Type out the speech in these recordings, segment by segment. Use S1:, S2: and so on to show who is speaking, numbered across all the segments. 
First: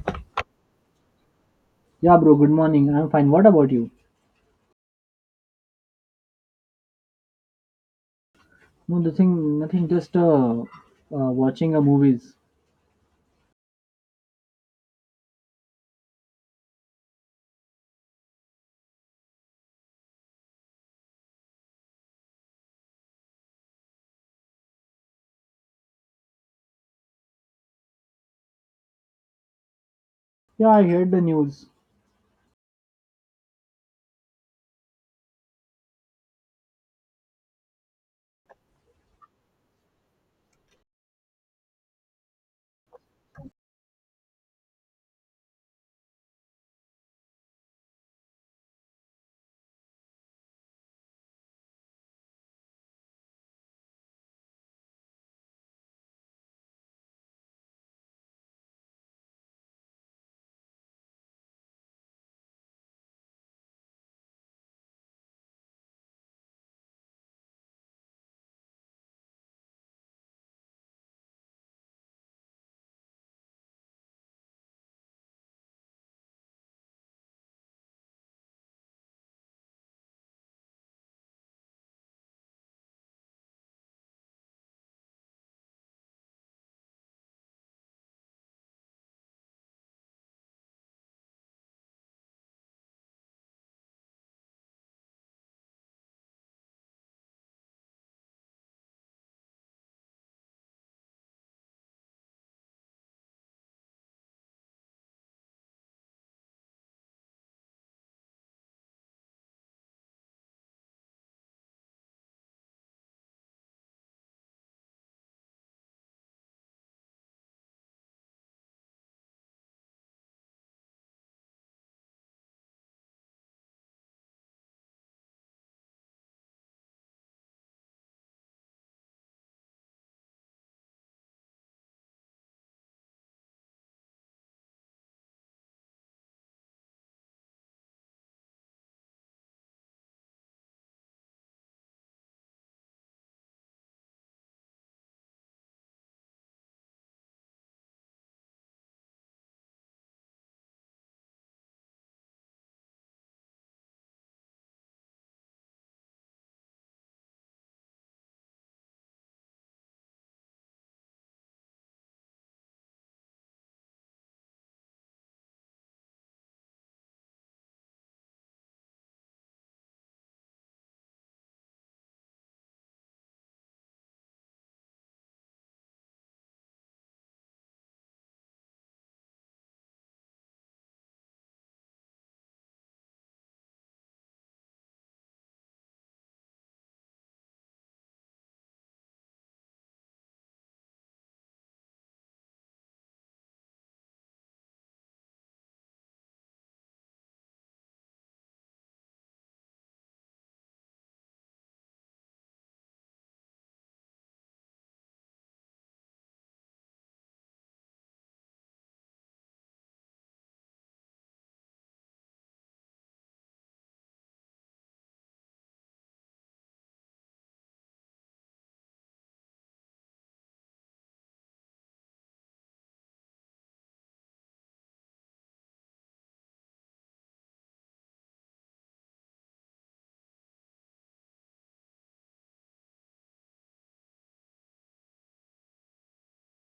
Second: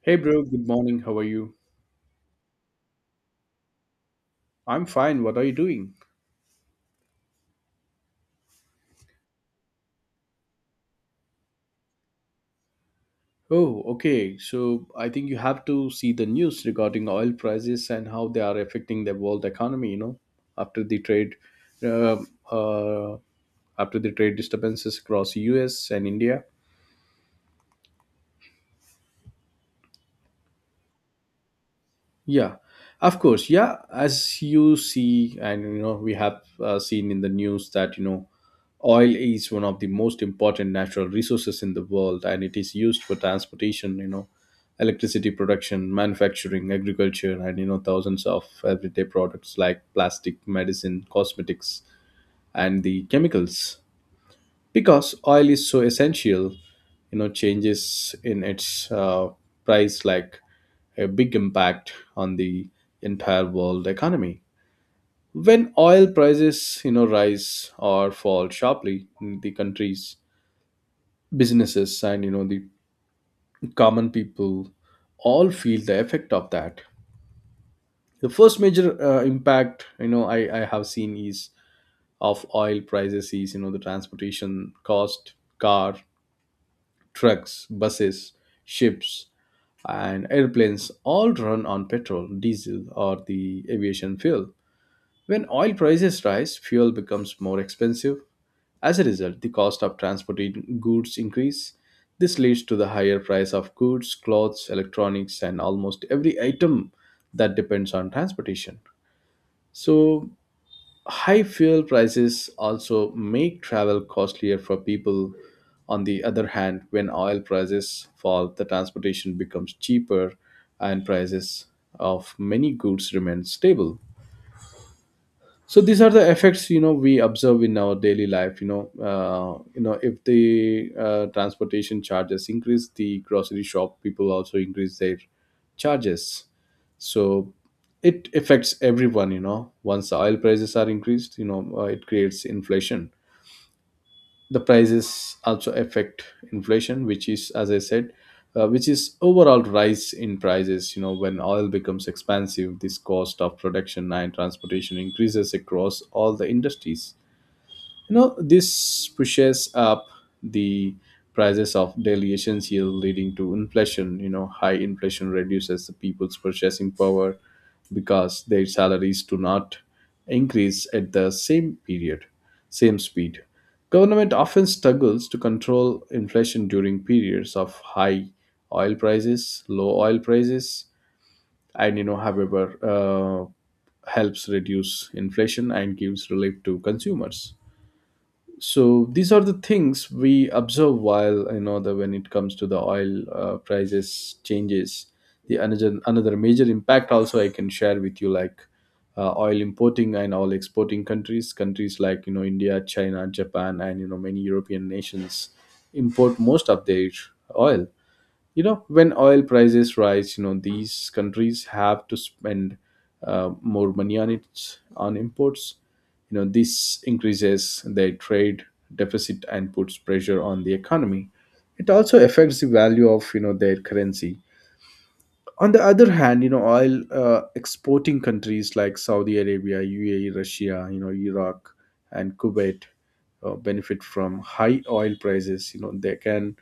S1: Hey bro, good morning. How are you?
S2: Yeah, bro. Good morning. I'm fine. What about you?
S1: I'm fine. What are you doing?
S2: No, nothing. Nothing. Just watching a movies.
S1: Oh, okay. So I think you have to see the news regarding oil prices and how they are affecting the world economy, you know, after the trade uh, uh, after the trade disturbances across US and India.
S2: Yeah, I heard the news.
S1: Yeah, of course. Yeah, as you see, and you know, we have seen in the news that you know, oil is one of the most important natural resources in the world, and it is used for transportation. You know, electricity production, manufacturing, agriculture, and you know, thousands of everyday products like plastic, medicine, cosmetics, and the chemicals. Because oil is so essential, you know, changes in its price like a big impact on the entire world economy. When oil prices, you know, rise or fall sharply, the countries, businesses, and you know the common people all feel the effect of that. The first major impact, you know, I have seen is of oil prices is you know the transportation cost, car, trucks, buses, ships, and airplanes all run on petrol, diesel, or the aviation fuel. When oil prices rise, fuel becomes more expensive. As a result, the cost of transporting goods increase. This leads to the higher price of goods, clothes, electronics and almost every item that depends on transportation. So, high fuel prices also make travel costlier for people. On the other hand, when oil prices fall, the transportation becomes cheaper and prices of many goods remain stable. So these are the effects you know we observe in our daily life. You know you know if the transportation charges increase, the grocery shop people also increase their charges. So it affects everyone. You know, once the oil prices are increased, you know it creates inflation. The prices also affect inflation, which is as I said, which is overall rise in prices. You know, when oil becomes expensive, this cost of production and transportation increases across all the industries. You know, this pushes up the prices of daily essentials, leading to inflation. You know, high inflation reduces the people's purchasing power because their salaries do not increase at the same period, same speed. Government often struggles to control inflation during periods of high oil prices, low oil prices, and you know, however, helps reduce inflation and gives relief to consumers. So these are the things we observe while you know the when it comes to the oil prices changes. The another major impact also I can share with you, like, oil importing and oil exporting countries. Countries like you know India, China, Japan, and you know many European nations import most of their oil. You know, when oil prices rise, you know these countries have to spend more money on its on imports. You know, this increases their trade deficit and puts pressure on the economy. It also affects the value of you know their currency. On the other hand, you know oil exporting countries like Saudi Arabia, UAE, Russia, you know, Iraq and Kuwait, benefit from high oil prices. You know, they can,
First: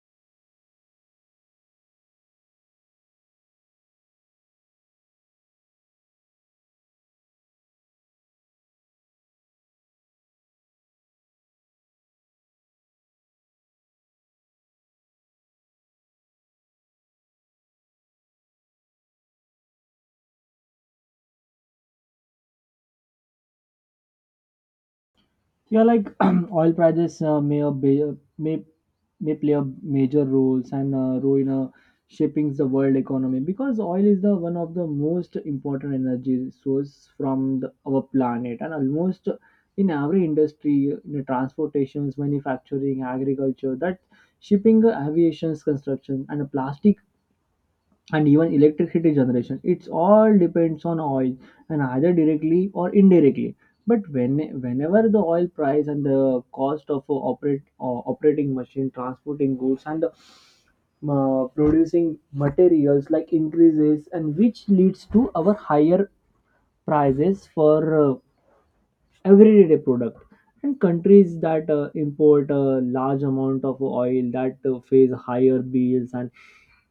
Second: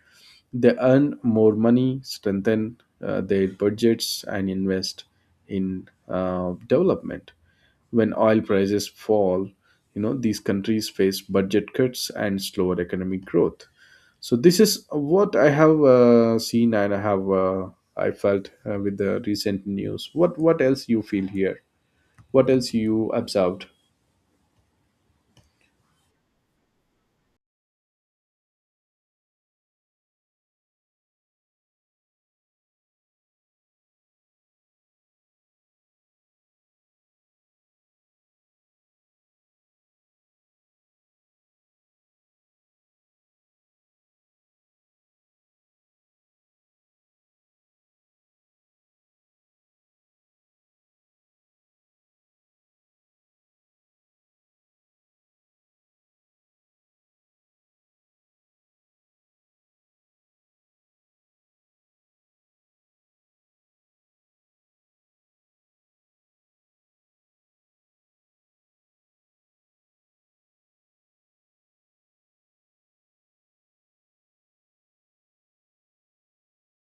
S1: they earn more money, strengthen their budgets, and invest in development. When oil prices fall, you know these countries face budget cuts and slower economic growth. So this is what I have seen and I have I felt with the recent news. What else you feel here? What else you observed?
S2: Yeah, like oil prices may play a major roles and role in shaping the world economy, because oil is the one of the most important energy source from our planet, and almost in every industry, in the transportations, manufacturing, agriculture, that shipping, aviation, construction, and plastic and even electricity generation, it's all depends on oil and either directly or indirectly. But when whenever the oil price and the cost of operate operating machine, transporting goods, and producing materials like increases, and which leads to our higher prices for everyday product, and countries that import a large amount of oil that face higher bills, and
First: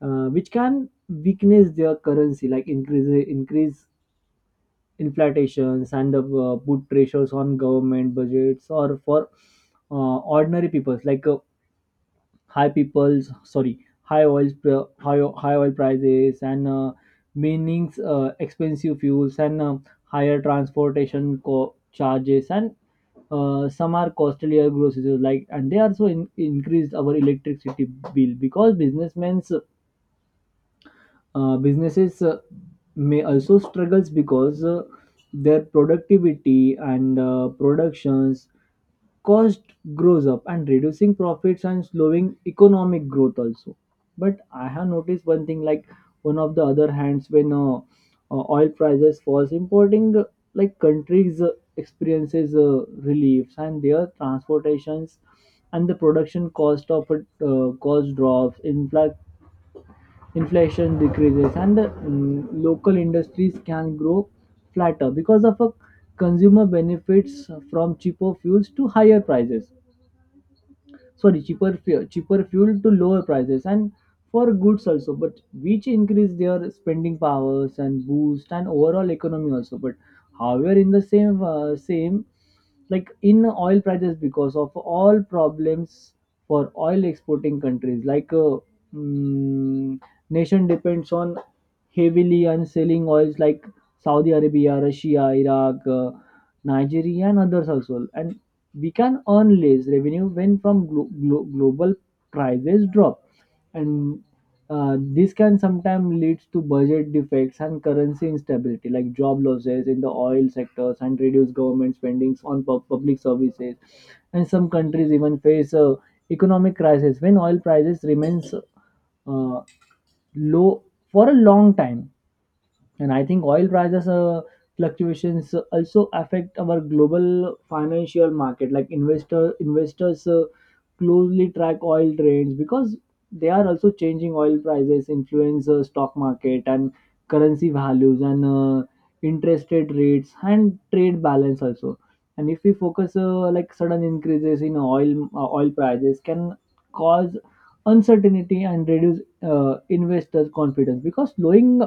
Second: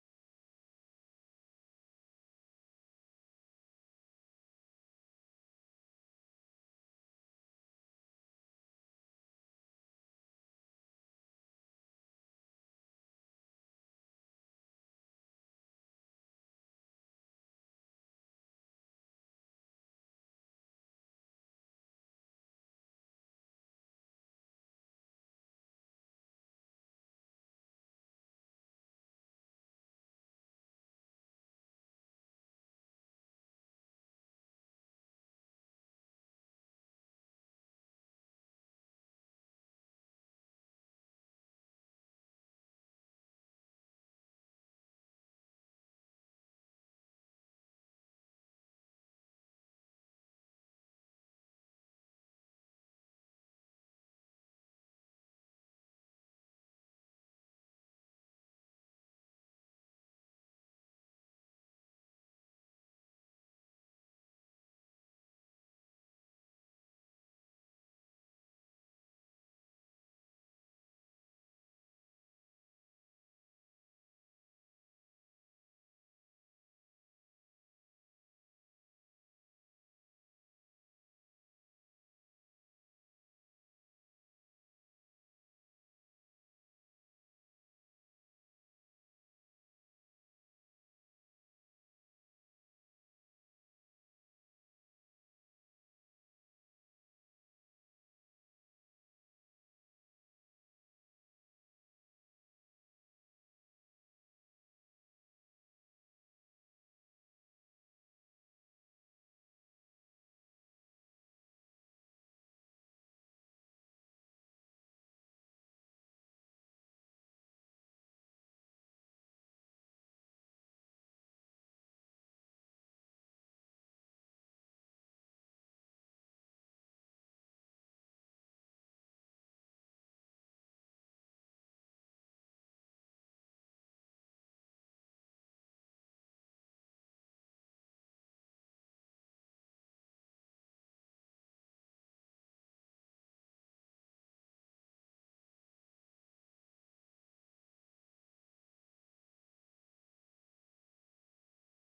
S2: uh, which can weakness their currency, like increase inflations, and put pressures on government budgets, or for ordinary people, like high people's sorry high oil pr- high, o- high oil prices, and meanings expensive fuels, and higher transportation charges, and some are costlier groceries, like, and they also increased our electricity bill, because businessmen's businesses may also struggles, because their productivity and productions cost grows up, and reducing profits and slowing economic growth also. But I have noticed one thing, like one of the other hands, when oil prices falls, importing, like countries experiences reliefs, and their transportations and the production cost of it, cost drops, inflation decreases, and the local industries can grow flatter, because of a consumer benefits from cheaper fuel to lower prices, and for goods also, but which increase their spending powers and boost and overall economy also. But however, in the same, like in oil prices, because of all problems for oil exporting countries, like mm, nation depends on heavily on selling oils, like Saudi Arabia, Russia, Iraq, Nigeria, and others also, and we can earn less revenue when from global prices drop, and this can sometimes lead to budget defects and currency instability, like job losses in the oil sectors and reduced government spendings on public services, and some countries even face a economic crisis when oil prices remains uh, low for a long time. And I think oil prices fluctuations also affect our global financial market. Like investors closely track oil trends, because they are also changing oil prices, influence stock market and currency values, and interest rates and trade balance also. And if we focus, like sudden increases in oil prices can cause uncertainty and reduce investors' confidence, because slowing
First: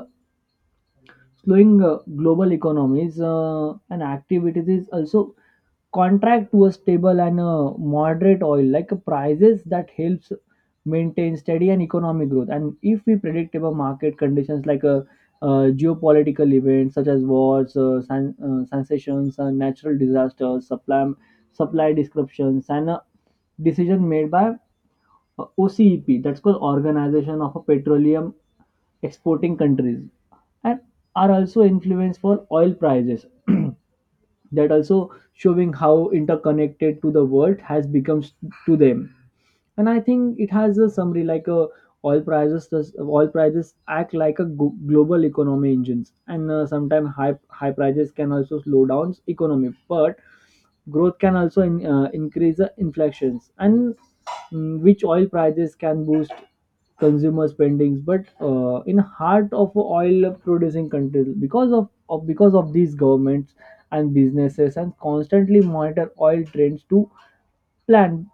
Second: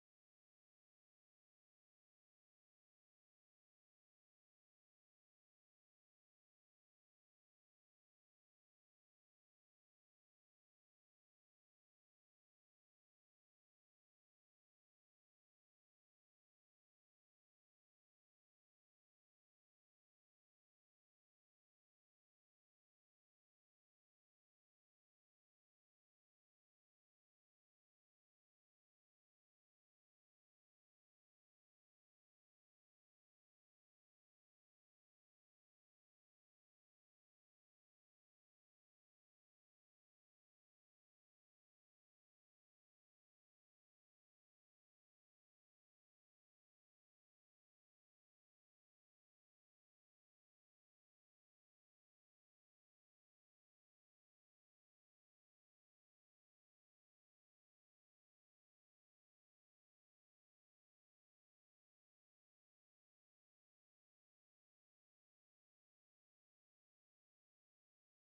S2: slowing uh, global economies and activities is also contract to a stable and moderate oil, like prices that helps maintain steady and economic growth, and if we predictable market conditions, like geopolitical events such as wars, sensations, natural disasters, supply disruptions, and decision made by OCEP, that's called Organization of Petroleum Exporting Countries, and are also influence for oil prices. That also showing how interconnected to the world has become to them. And I think it has a summary, like a oil prices act like a global economy engines, and sometimes high prices can also slow down economy, but growth can also increase the inflations, and which oil prices can boost consumer spendings, but in heart of oil producing countries, because of because of these governments and businesses and constantly monitor oil trends to plan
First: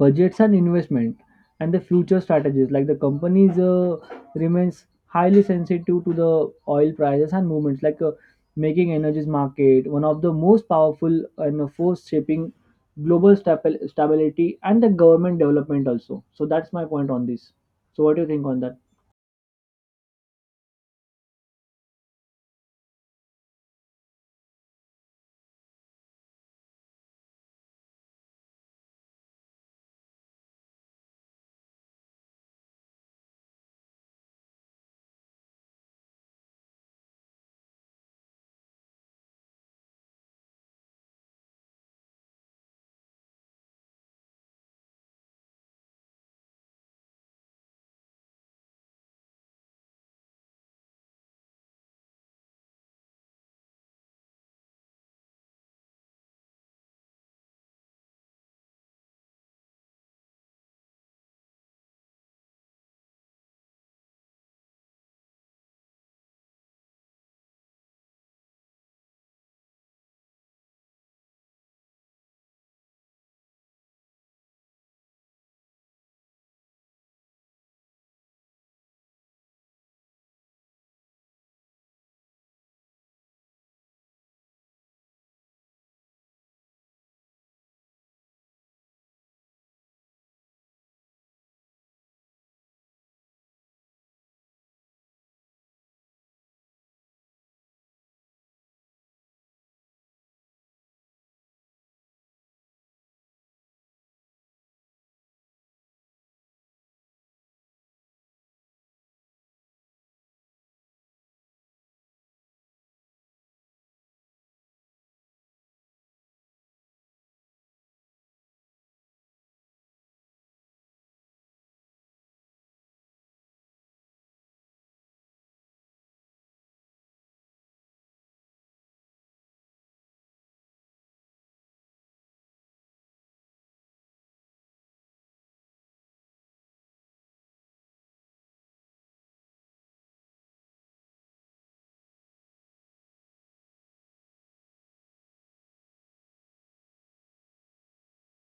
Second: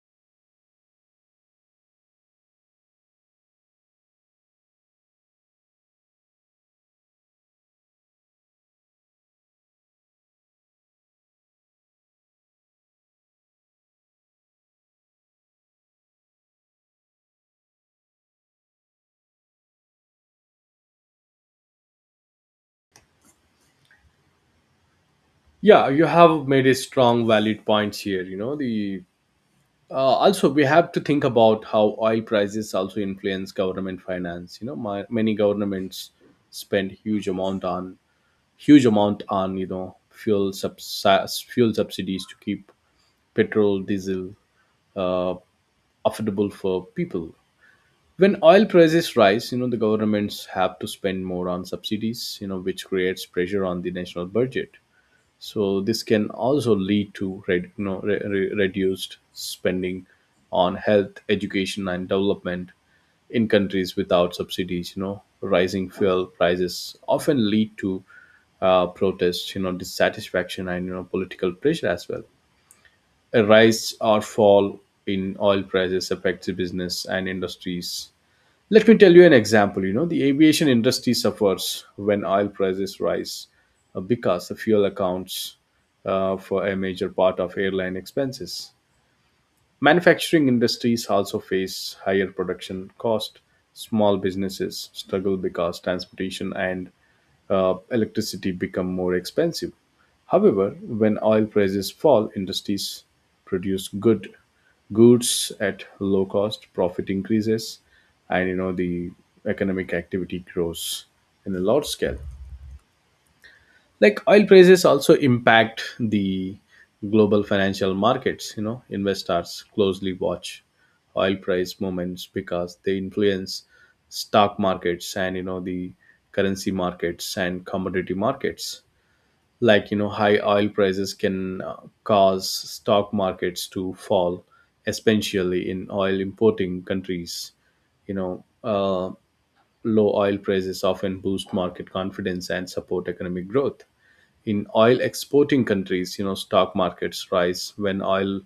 S2: budgets and investment and the future strategies, like the companies remains highly sensitive to the oil prices and movements, like making energies market one of the most powerful and force shaping global stability and the government development also. So that's my point on this. So what do you think on that?
S1: Yeah, you have made a strong valid points here. You know, the also, we have to think about how oil prices also influence government finance. You know, many governments spend huge amount on you know fuel fuel subsidies to keep petrol, diesel, uh, affordable for people. When oil prices rise, you know the governments have to spend more on subsidies. You know, which creates pressure on the national budget. So this can also lead to you know, reduced spending on health, education, and development in countries without subsidies. You know, rising fuel prices often lead to protests, you know, dissatisfaction, and you know, political pressure as well. A rise or fall in oil prices affects business and industries. Let me tell you an example. You know, the aviation industry suffers when oil prices rise because the fuel accounts for a major part of airline expenses. Manufacturing industries also face higher production cost. Small businesses struggle because transportation and electricity become more expensive. However, when oil prices fall, industries produce good goods at low cost, profit increases, and you know the economic activity grows in a large scale. Like oil prices also impact the global financial markets. You know, investors closely watch oil price movements because they influence stock markets and you know the currency markets and commodity markets. Like you know high oil prices can cause stock markets to fall, especially in oil importing countries. You know low oil prices often boost market confidence and support economic growth. In oil exporting countries, you know, stock markets rise when oil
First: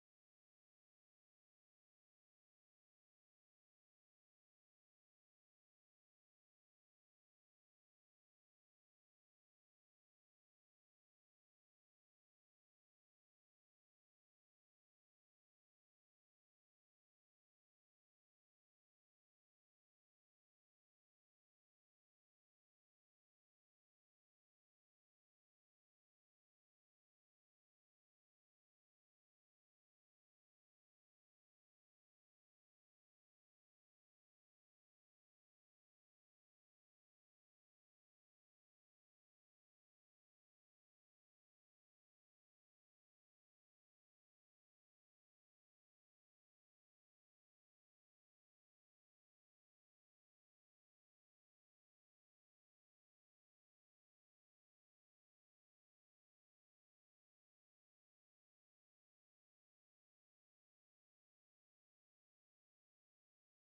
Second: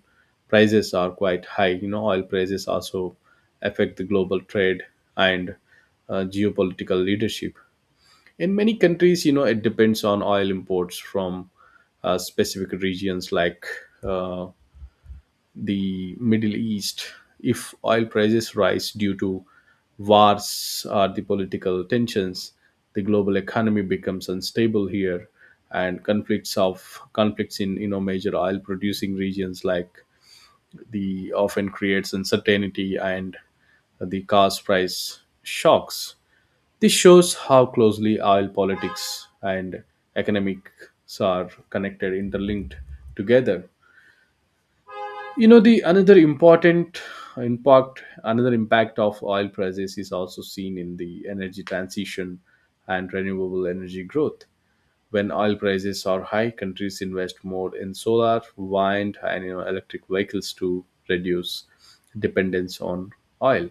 S1: prices are quite high. You know, oil prices also affect the global trade and geopolitical leadership in many countries. You know, it depends on oil imports from specific regions like uh, the Middle East. If oil prices rise due to wars or the political tensions, the global economy becomes unstable here. And conflicts in you know major oil producing regions like the often creates uncertainty and the cost price shocks. This shows how closely oil politics and economics are connected, interlinked together. You know, the another important impact, another impact of oil prices is also seen in the energy transition and renewable energy growth. When oil prices are high, countries invest more in solar, wind, and you know, electric vehicles to reduce dependence on oil.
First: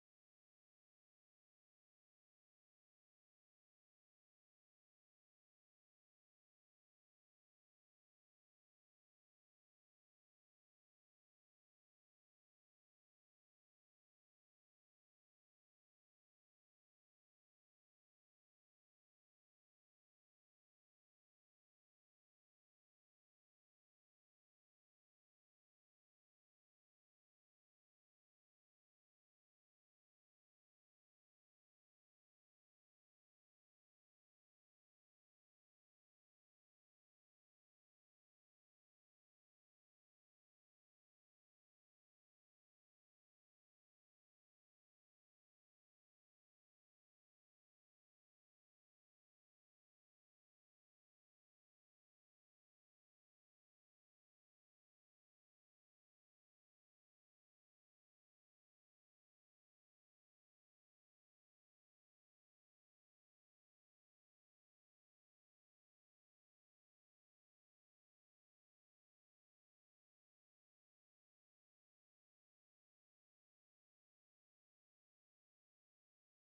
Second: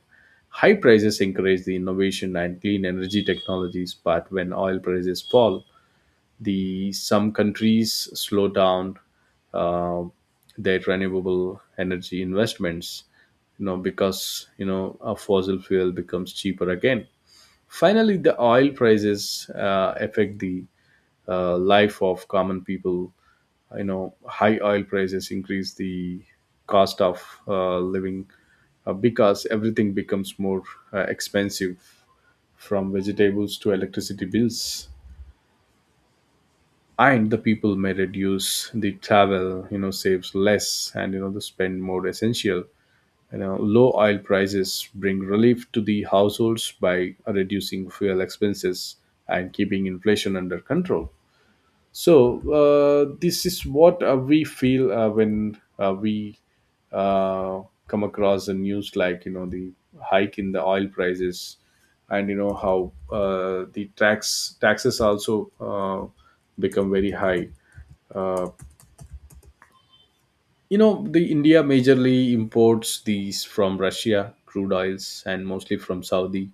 S1: High prices encourage the innovation and clean energy technologies, but when oil prices fall, the some countries slow down uh, their renewable energy investments. You know, because you know a fossil fuel becomes cheaper again. Finally, the oil prices affect the life of common people. You know, high oil prices increase the cost of living because everything becomes more expensive, from vegetables to electricity bills. And the people may reduce the travel, you know, saves less and you know the spend more essential. You know, low oil prices bring relief to the households by reducing fuel expenses and keeping inflation under control. So this is what we feel when we uh, come across the news, like you know the hike in the oil prices, and you know how the taxes also become very high. Uh, you know the India majorly imports these from Russia crude oils and mostly from Saudi.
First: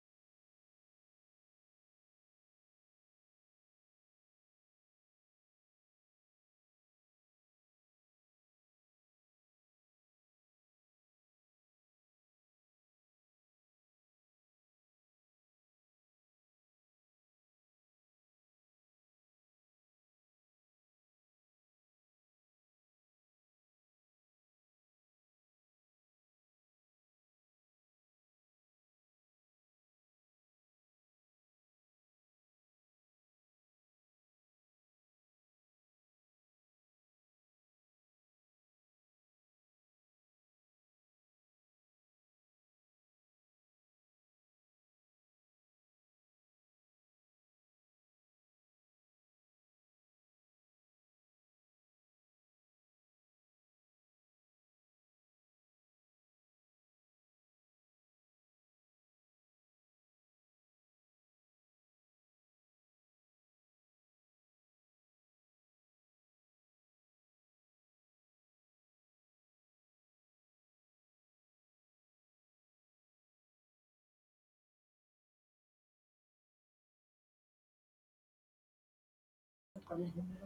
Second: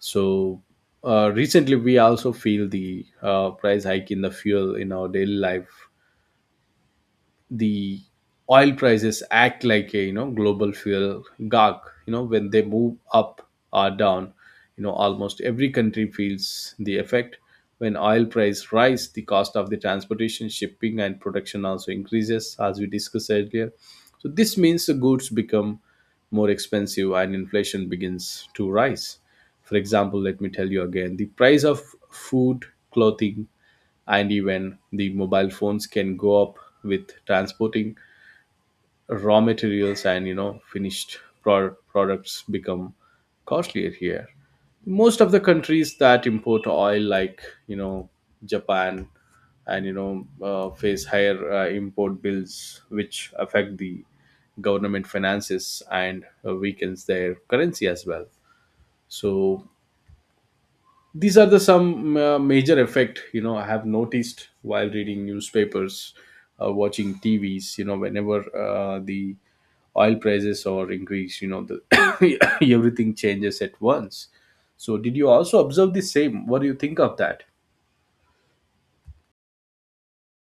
S1: So recently we also feel the price hike in the fuel in our daily life. The oil prices act like a you know global fuel gag. You know, when they move up or down, you know almost every country feels the effect. When oil price rise, the cost of the transportation, shipping and production also increases as we discussed earlier. So this means the goods become more expensive and inflation begins to rise. For example, let me tell you again the price of food, clothing, and even the mobile phones can go up with transporting raw materials and you know finished products become costlier here. Most of the countries that import oil like you know Japan and you know face higher import bills, which affect the government finances and weakens their currency as well. So these are the some major effect you know I have noticed while reading newspapers, watching TVs. You know, whenever the oil prices or increase, you know the everything changes at once. So did you also observe the same? What do you think of that?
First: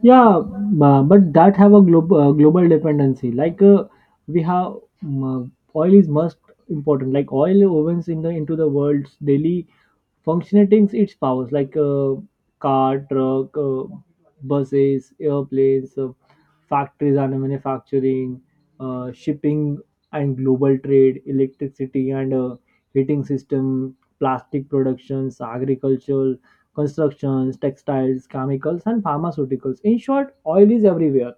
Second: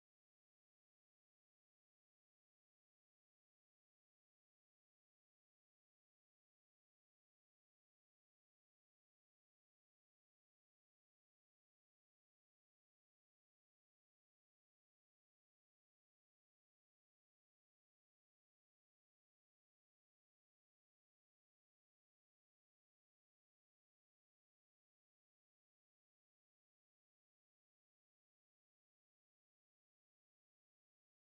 S2: Yeah, but that have a global dependency. Like we have, oil is most important. Like oil ovens in the into the world's daily functioning, its powers, like car, truck, buses, airplanes, factories and manufacturing, shipping and global trade, electricity and heating system, plastic productions, agricultural constructions, textiles, chemicals, and pharmaceuticals. In short, oil is everywhere,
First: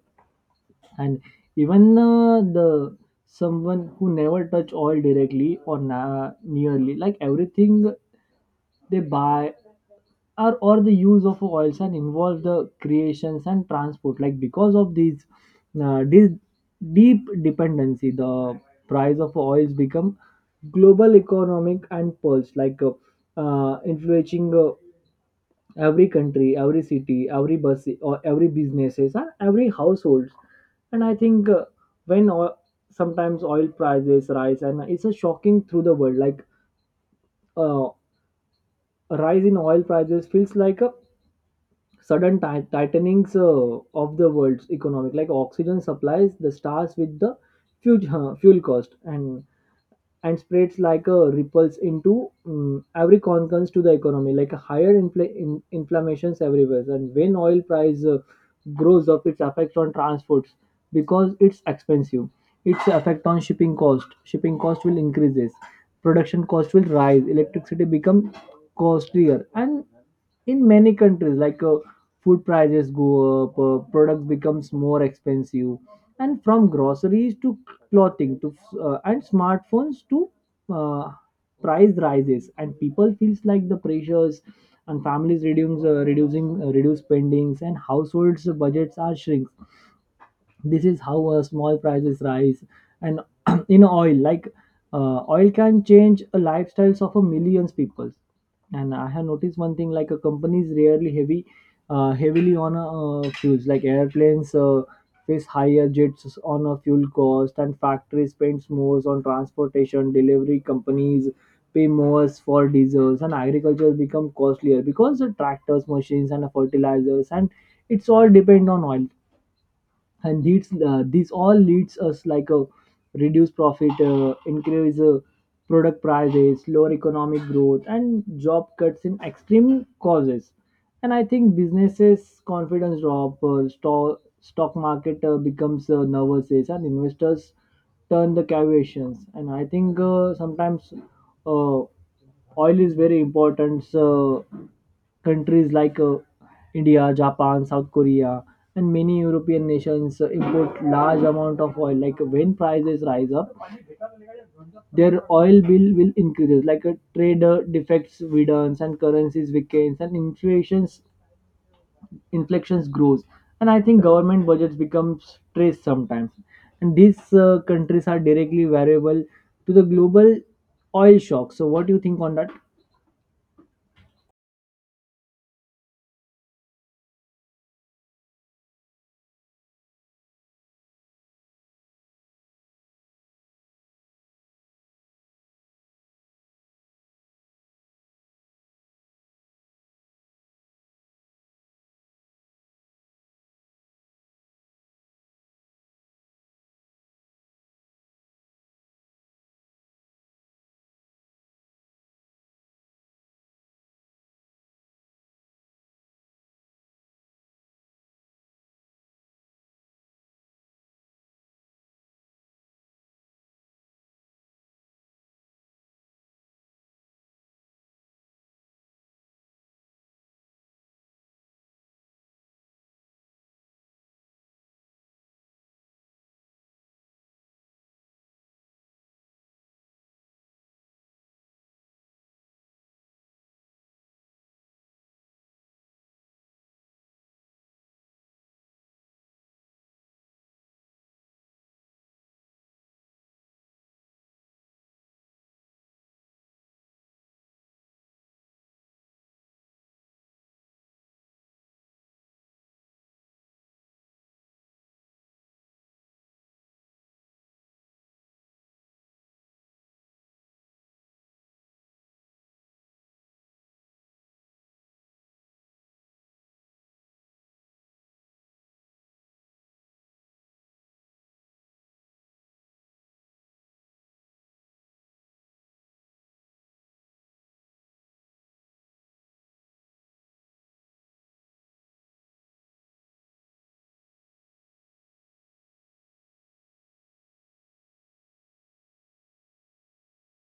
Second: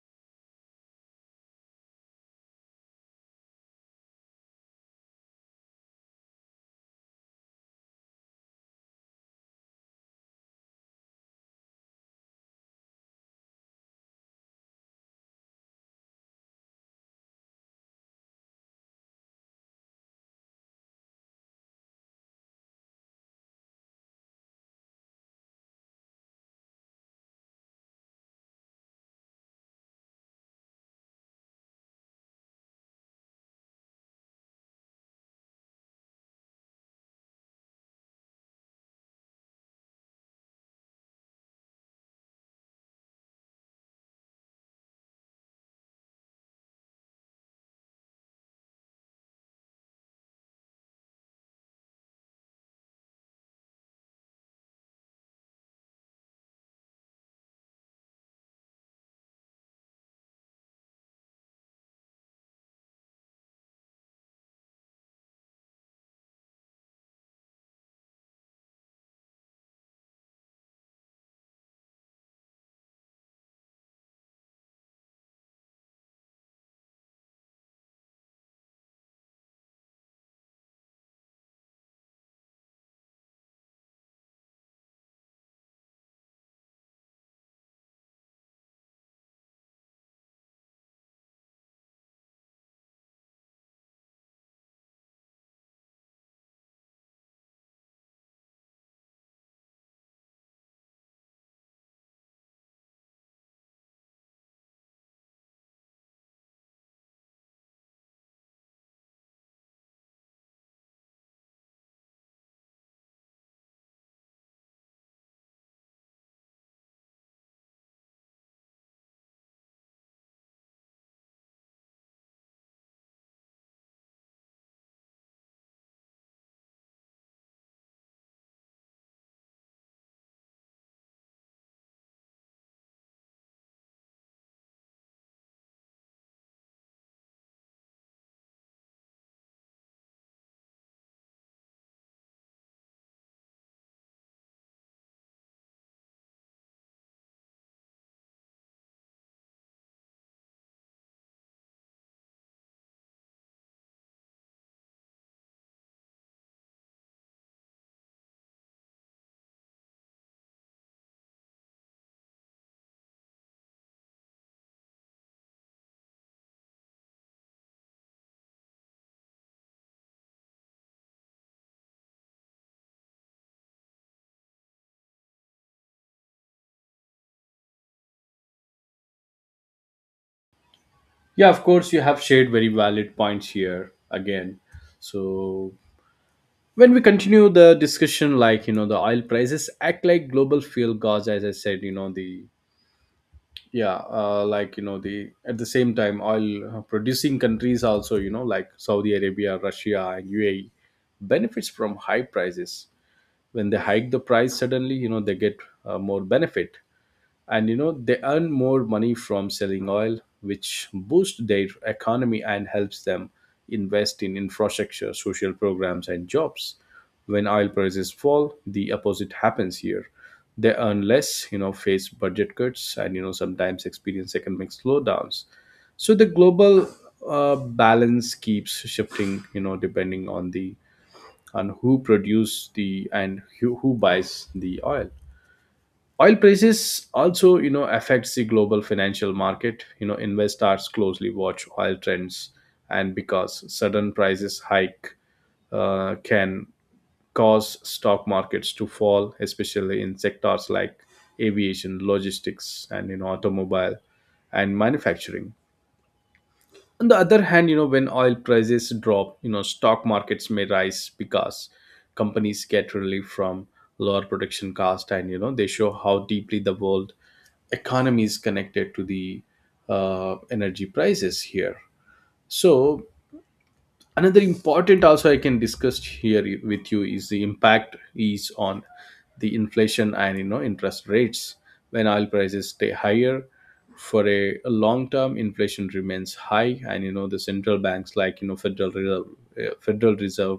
S2: and even the someone who never touch oil directly or nearly, like everything they buy are, or the use of oils and involve the creations and transport. Like because of these this deep dependency, the price of oils become global economic and pulse, like influencing every country, every city, every bus, or every businesses and every households. And I think, when sometimes oil prices rise, and it's a shocking through the world. Like uh, a rise in oil prices feels like a sudden tightenings of the world's economic, like oxygen supplies, the stars with the fuel cost, and spreads like a ripples into every concurrence to the economy, like a higher inflammations everywhere. And when oil price grows up, its effect on transports, because it's expensive, its effect on shipping cost will increases, production cost will rise, electricity become costlier, and in many countries, like food prices go up, products becomes more expensive, and from groceries to clothing to and smartphones, to uh, price rises, and people feels like the pressures, and families reduce spendings, and households budgets are shrinks. This is how small prices rise, and in oil, like oil can change the lifestyles of a millions people. And I have noticed one thing, like a company is rarely heavy heavily on a, fuels. Like airplanes face higher jets on a fuel cost, and factories spend more on transportation, delivery companies pay more for diesels, and agriculture become costlier because the tractors machines and fertilizers, and it's all depend on oil. And these all leads us like a reduced profit, increase product prices, lower economic growth, and job cuts in extreme causes. And I think businesses confidence drop, stock market becomes nervous, and investors turn the caviations. And I think, sometimes uh, oil is very important. Countries like India, Japan, South Korea, and many European nations import large amount of oil. Like when prices rise up, their oil bill will increase. Like trade defects widens, and currencies weakens, and inflations inflections grows. And I think government budgets become stressed sometimes. And these countries are directly variable to the global oil shock. So what do you think on that?
S1: Yeah, of course, you have shared very valid points here again. So when we continue the discussion, like you know the oil prices act like global fuel gas as I said. You know the yeah, like you know the at the same time oil producing countries also, you know, like Saudi Arabia, Russia and UAE benefits from high prices. When they hike the price suddenly, you know they get more benefit. And you know they earn more money from selling oil, which boosts their economy and helps them invest in infrastructure, social programs and jobs. When oil prices fall, the opposite happens here. They earn less, you know, face budget cuts and you know sometimes experience economic slowdowns. So the global balance keeps shifting, you know, depending on the on who produce the and who buys the oil. Oil prices also you know affects the global financial market. You know, investors closely watch oil trends And because sudden prices hike can cause stock markets to fall, especially in sectors like aviation, logistics, and automobile and manufacturing. On the other hand, when oil prices drop, stock markets may rise because companies get relief from lower production cost, and they show how deeply the world economy is connected to the energy prices here. So another important also I can discuss here with you is the impact is on the inflation and interest rates. When oil prices stay higher for a long term, inflation remains high, and the central banks like Federal Reserve, Federal Reserve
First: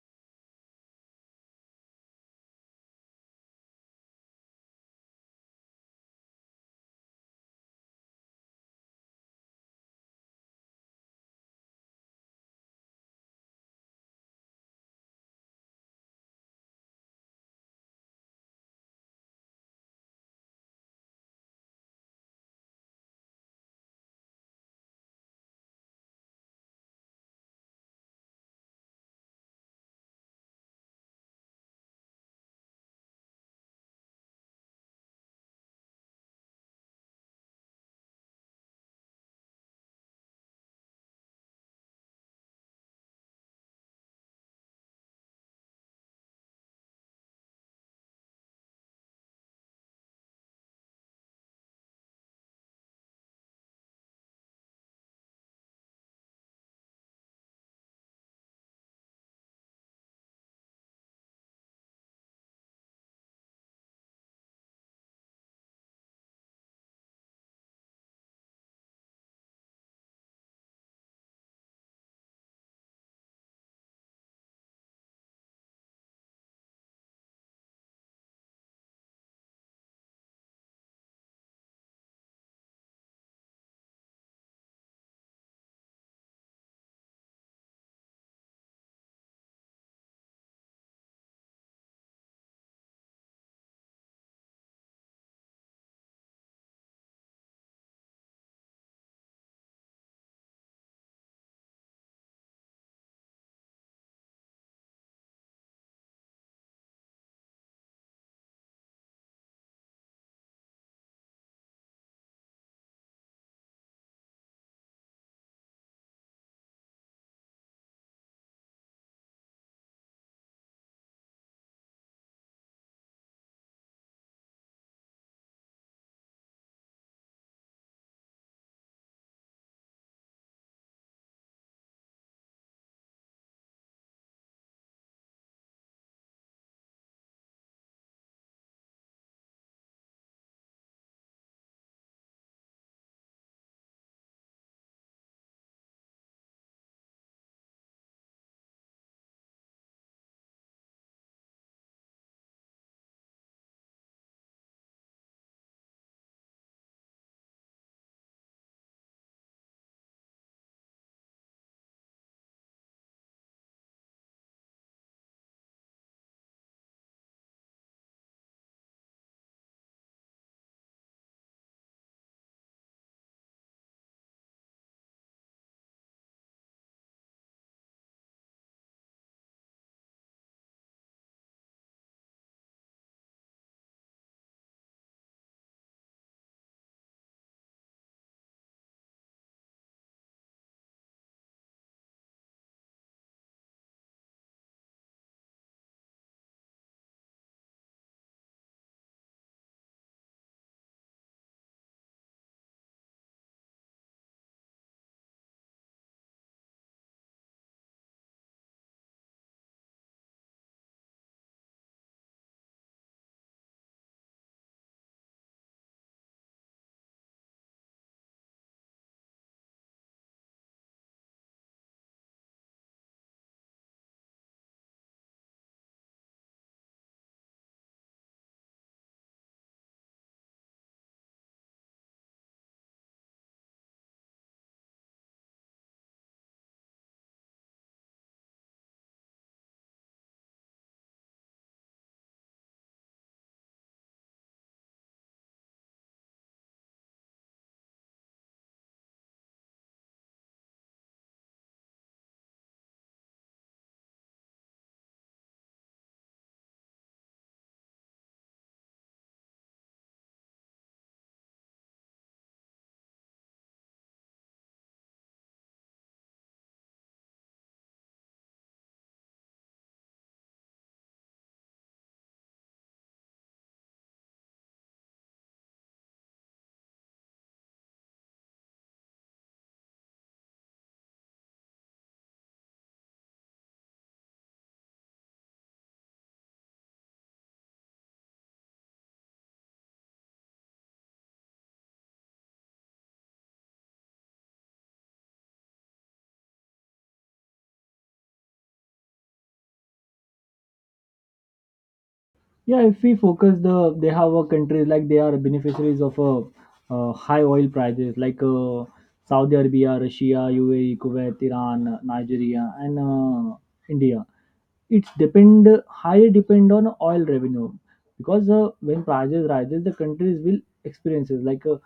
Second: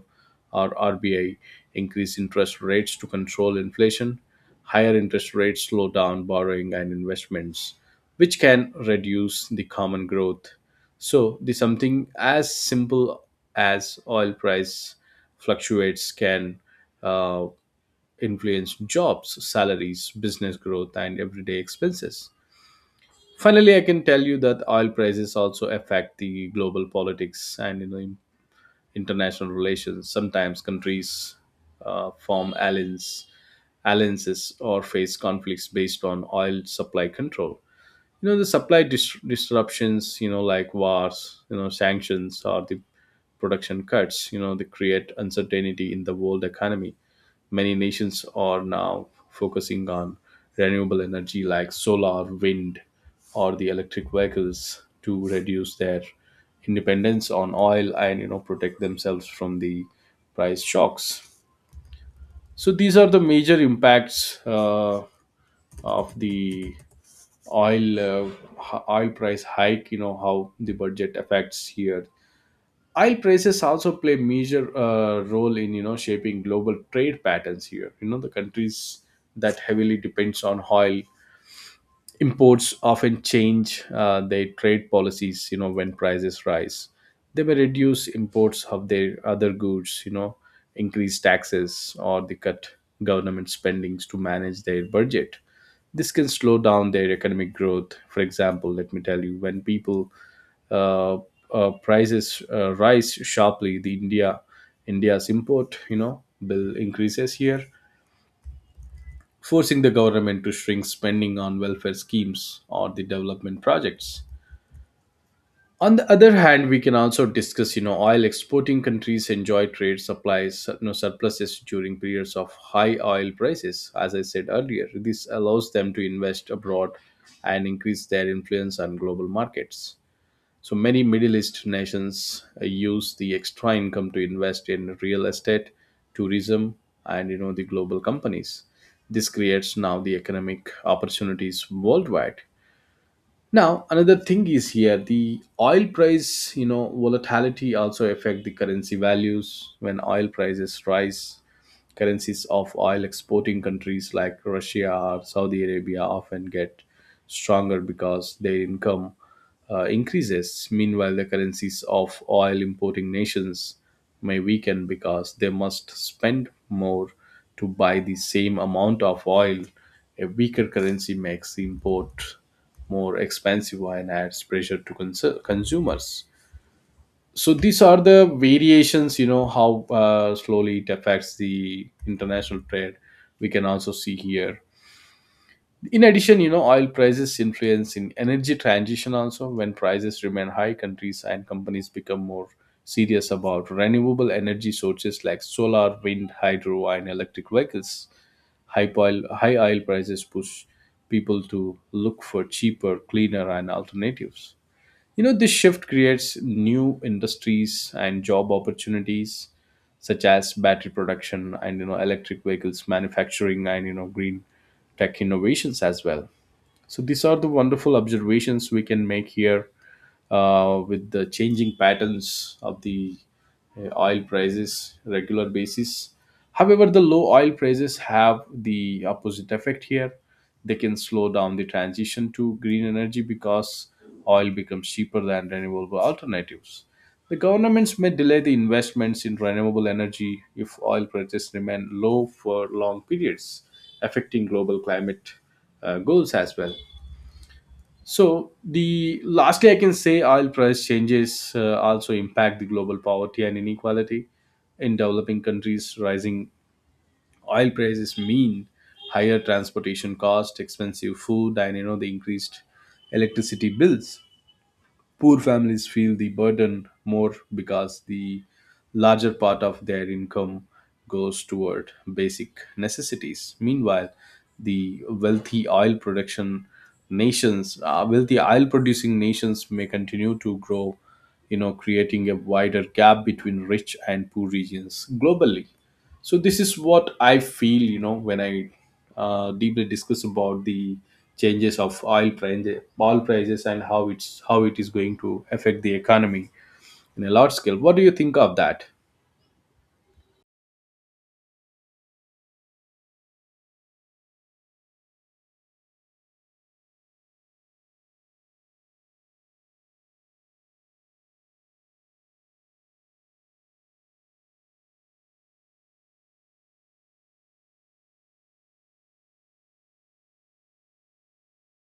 S1: or RBI increase interest rates to control inflation. Higher interest rates slow down borrowing and investments, which can reduce the common growth. So the something as simple as oil price fluctuates can uh, influence jobs, salaries, business growth, and everyday expenses. Finally, I can tell you that oil prices also affect the global politics and international relations. Sometimes countries form alliances or face conflicts based on oil supply control. You know, the supply disruptions, like wars, sanctions or the production cuts, you know, they create uncertainty in the world economy. Many nations are now focusing on renewable energy like solar, wind, or the electric vehicles to reduce their independence on oil and protect themselves from the price shocks. So these are the major impacts of the oil oil price hike. You know how the budget affects here. Oil prices also play major role in shaping global trade patterns here. You know, the countries that heavily depends on oil imports often change their trade policies, you know, when prices rise. They may reduce imports of their other goods, you know, increase taxes, or they cut government spendings to manage their budget. This can slow down their economic growth. For example, let me tell you, when people uh, prices rise sharply, the India's import, you know, bill increases here, forcing the government to shrink spending on welfare schemes or the development projects. On the other hand, we can also discuss, you know, oil exporting countries enjoy trade supplies, you know, surpluses during periods of high oil prices. As I said earlier, this allows them to invest abroad and increase their influence on global markets. So many Middle East nations use the extra income to invest in real estate, tourism, and the global companies. This creates now the economic opportunities worldwide. Now another thing is here the oil price, you know, volatility also affect the currency values. When oil prices rise, currencies of oil exporting countries like Russia or Saudi Arabia often get stronger because their income increases. Meanwhile, the currencies of oil importing nations may weaken because they must spend more to buy the same amount of oil. A weaker currency makes the import more expensive and adds pressure to consumers. So these are the variations, you know, how slowly it affects the international trade. We can also see here, in addition, you know, oil prices influence in energy transition also. When prices remain high, countries and companies become more serious about renewable energy sources like solar, wind, hydro, and electric vehicles. High oil prices push people to look for cheaper, cleaner, and alternatives. You know, this shift creates new industries and job opportunities, such as battery production, and electric vehicles manufacturing, and green tech innovations as well. So these are the wonderful observations we can make here with the changing patterns of the oil prices regular basis. However, the low oil prices have the opposite effect here. They can slow down the transition to green energy because oil becomes cheaper than renewable alternatives. The governments may delay the investments in renewable energy if oil prices remain low for long periods, affecting global climate goals as well. So the lastly, I can say oil price changes also impact the global poverty and inequality in developing countries. Rising oil prices mean higher transportation cost, expensive food, and the increased electricity bills. Poor families feel the burden more because the larger part of their income goes toward basic necessities. Meanwhile, the wealthy oil producing nations may continue to grow, you know, creating a wider gap between rich and poor regions globally. So this is what I feel, you know, when I deeply discuss about the changes of oil prices and how it's how it is going to affect the economy in a large scale. What do you think of that?
S2: Yeah, if we focus, the they have a countries like they are beneficiaries of high oil prices, like Saudi Arabia, Russia, UAE, Kuwait, Iran, Nigeria, and India. It's depend highly depend on oil revenue, because when prices rises, the countries will experiences, like uh,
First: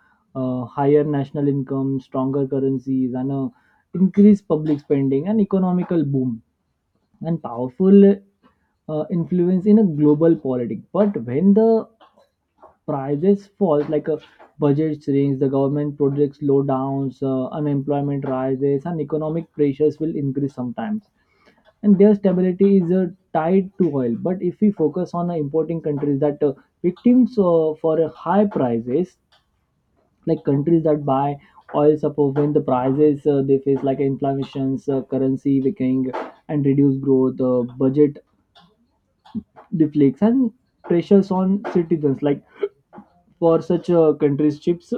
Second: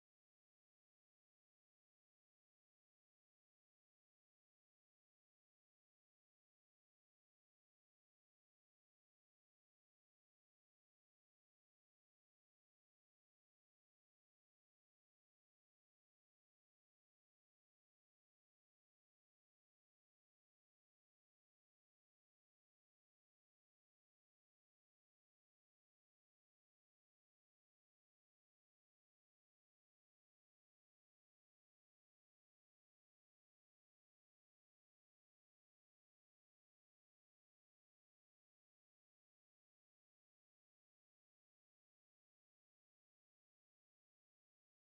S2: uh, higher national income, stronger currencies, and increased public spending, and economical boom, and powerful influence in a global politics. But when the prices fall, like a budget shrinks, the government projects slow downs, unemployment rises, and economic pressures will increase sometimes. And their stability is tied to oil. But if we focus on importing countries that victims for high prices, like countries that buy oil support, when the prices, they face like inflammations, currency weakening, and reduced growth, budget deflects, and pressures on citizens, like for such uh, countries chips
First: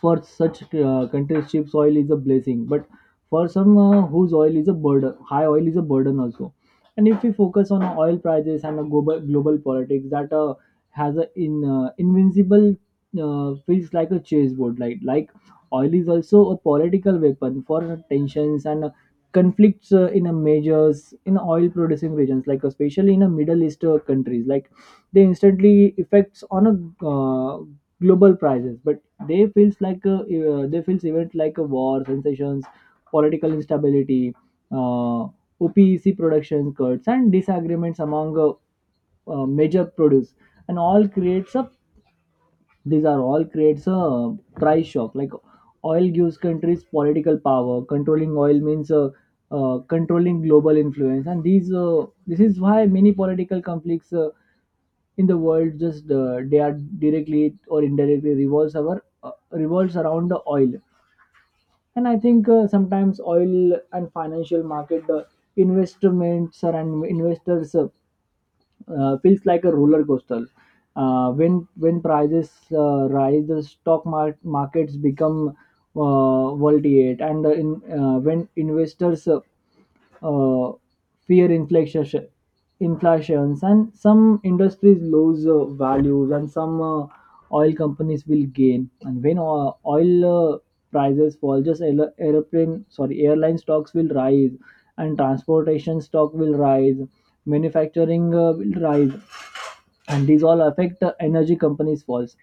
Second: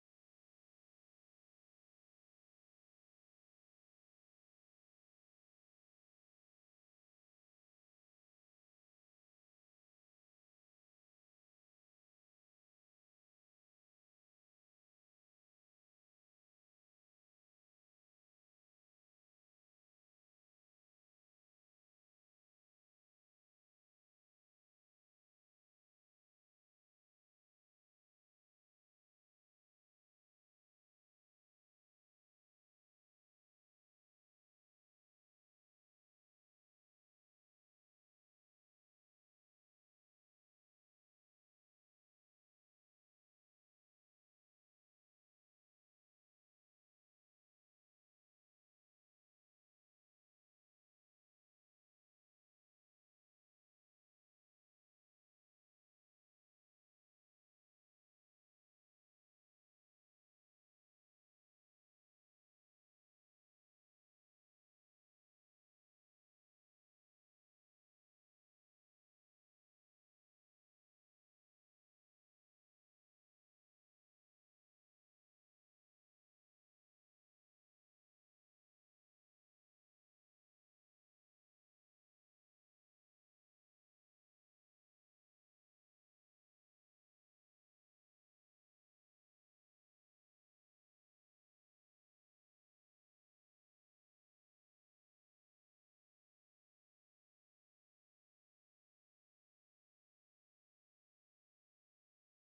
S2: for such countries cheap oil is a blessing, but for some whose oil is a burden, high oil is a burden also. And if we focus on oil prices and a global politics, that has a in invincible, feels like a chessboard, like oil is also a political weapon for tensions and conflicts in a majors, in oil producing regions, like especially in a Middle East countries, like they instantly effects on a uh, global prices. But they feels like they feels event, like a war, sensations, political instability, uh, OPEC production cuts, and disagreements among major produce, and all creates a, these are all creates a price shock. Like oil gives countries political power. Controlling oil means, controlling global influence, and these this is why many political conflicts in the world, just, they are directly or indirectly revolves our, revolves around the oil. And I think, sometimes oil and financial market investments and investors. Feels like a roller coaster. When prices rise, the stock markets become voltage, and when investors uh, fear inflations, and some industries lose values, and some oil companies will gain. And when oil prices fall, just aer- airplane sorry airline stocks will rise, and transportation stock will rise, manufacturing will rise, and these all affect the energy companies falls.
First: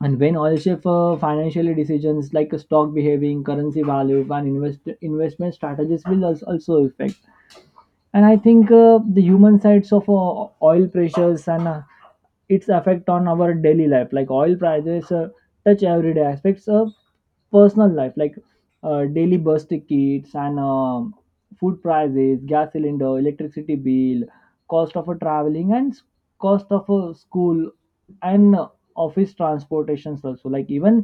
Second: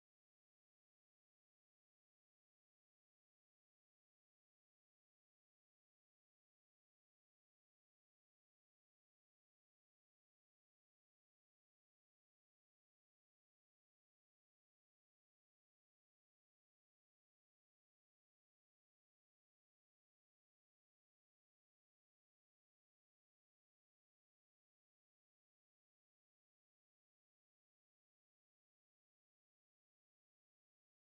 S2: And when oil shift, financial decisions, like stock behaving, currency value, and investment strategies will also affect. And I think, the human sides of oil pressures, and its effect on our daily life, like oil prices touch everyday aspects of personal life, like daily bus tickets, and food prices, gas cylinder, electricity bill, cost of a traveling, and cost of a school, and office transportations also, like even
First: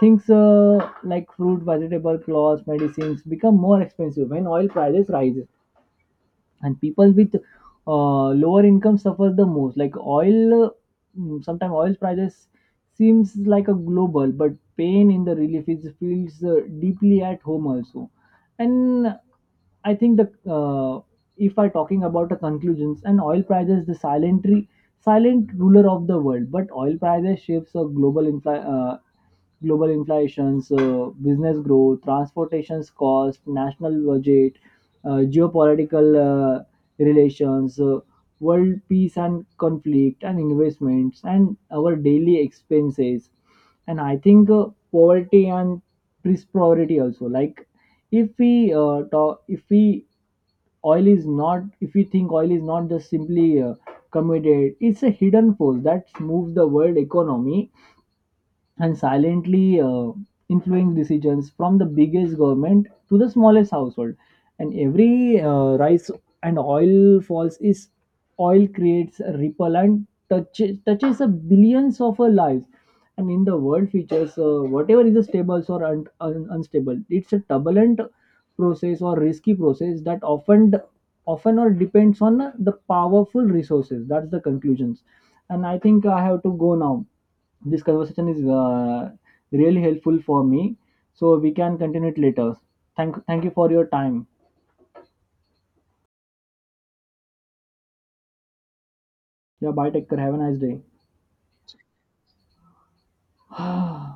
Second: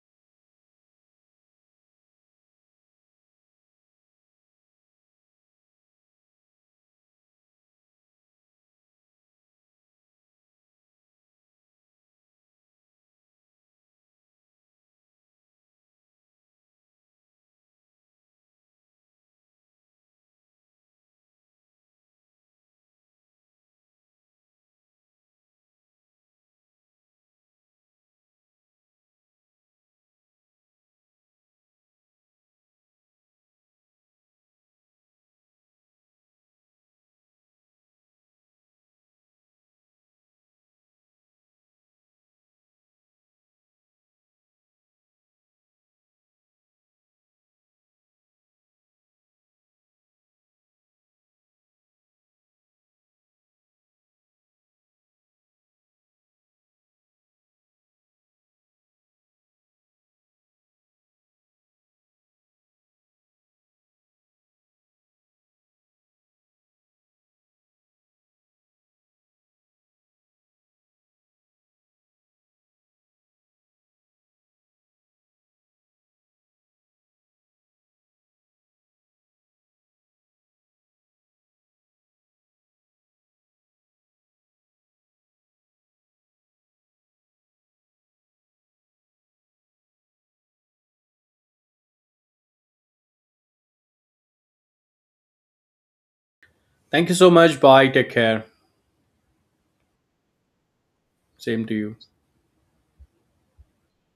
S2: things, like fruit, vegetable, clothes, medicines become more expensive when oil prices rise. And people with lower income suffer the most, like oil, sometimes oil prices seems like a global, but pain in the relief is feels deeply at home also. And I think the uh, if I talking about the conclusions, and oil prices, the silent silent ruler of the world. But oil prices shapes a global inflations, business growth, transportations cost, national budget, geopolitical relations, world peace and conflict, and investments, and our daily expenses. And I think, poverty and prosperity also. Like if we uh, talk, if we if we think oil is not just simply committed, it's a hidden force that moves the world economy and silently influence decisions from the biggest government to the smallest household. And every rise and oil falls is, oil creates a ripple and touches a billions of our lives. And in the world features, whatever is a stable or unstable, it's a turbulent process or risky process that often or depends on the powerful resources. That's the conclusions. And I think I have to go now. This conversation is really helpful for me. So we can continue it later. Thank you for your time.
S1: Thank you so much. Bye, take care.
S2: Yeah, bye. Take care. Have a nice
S1: Same to you.
S2: day.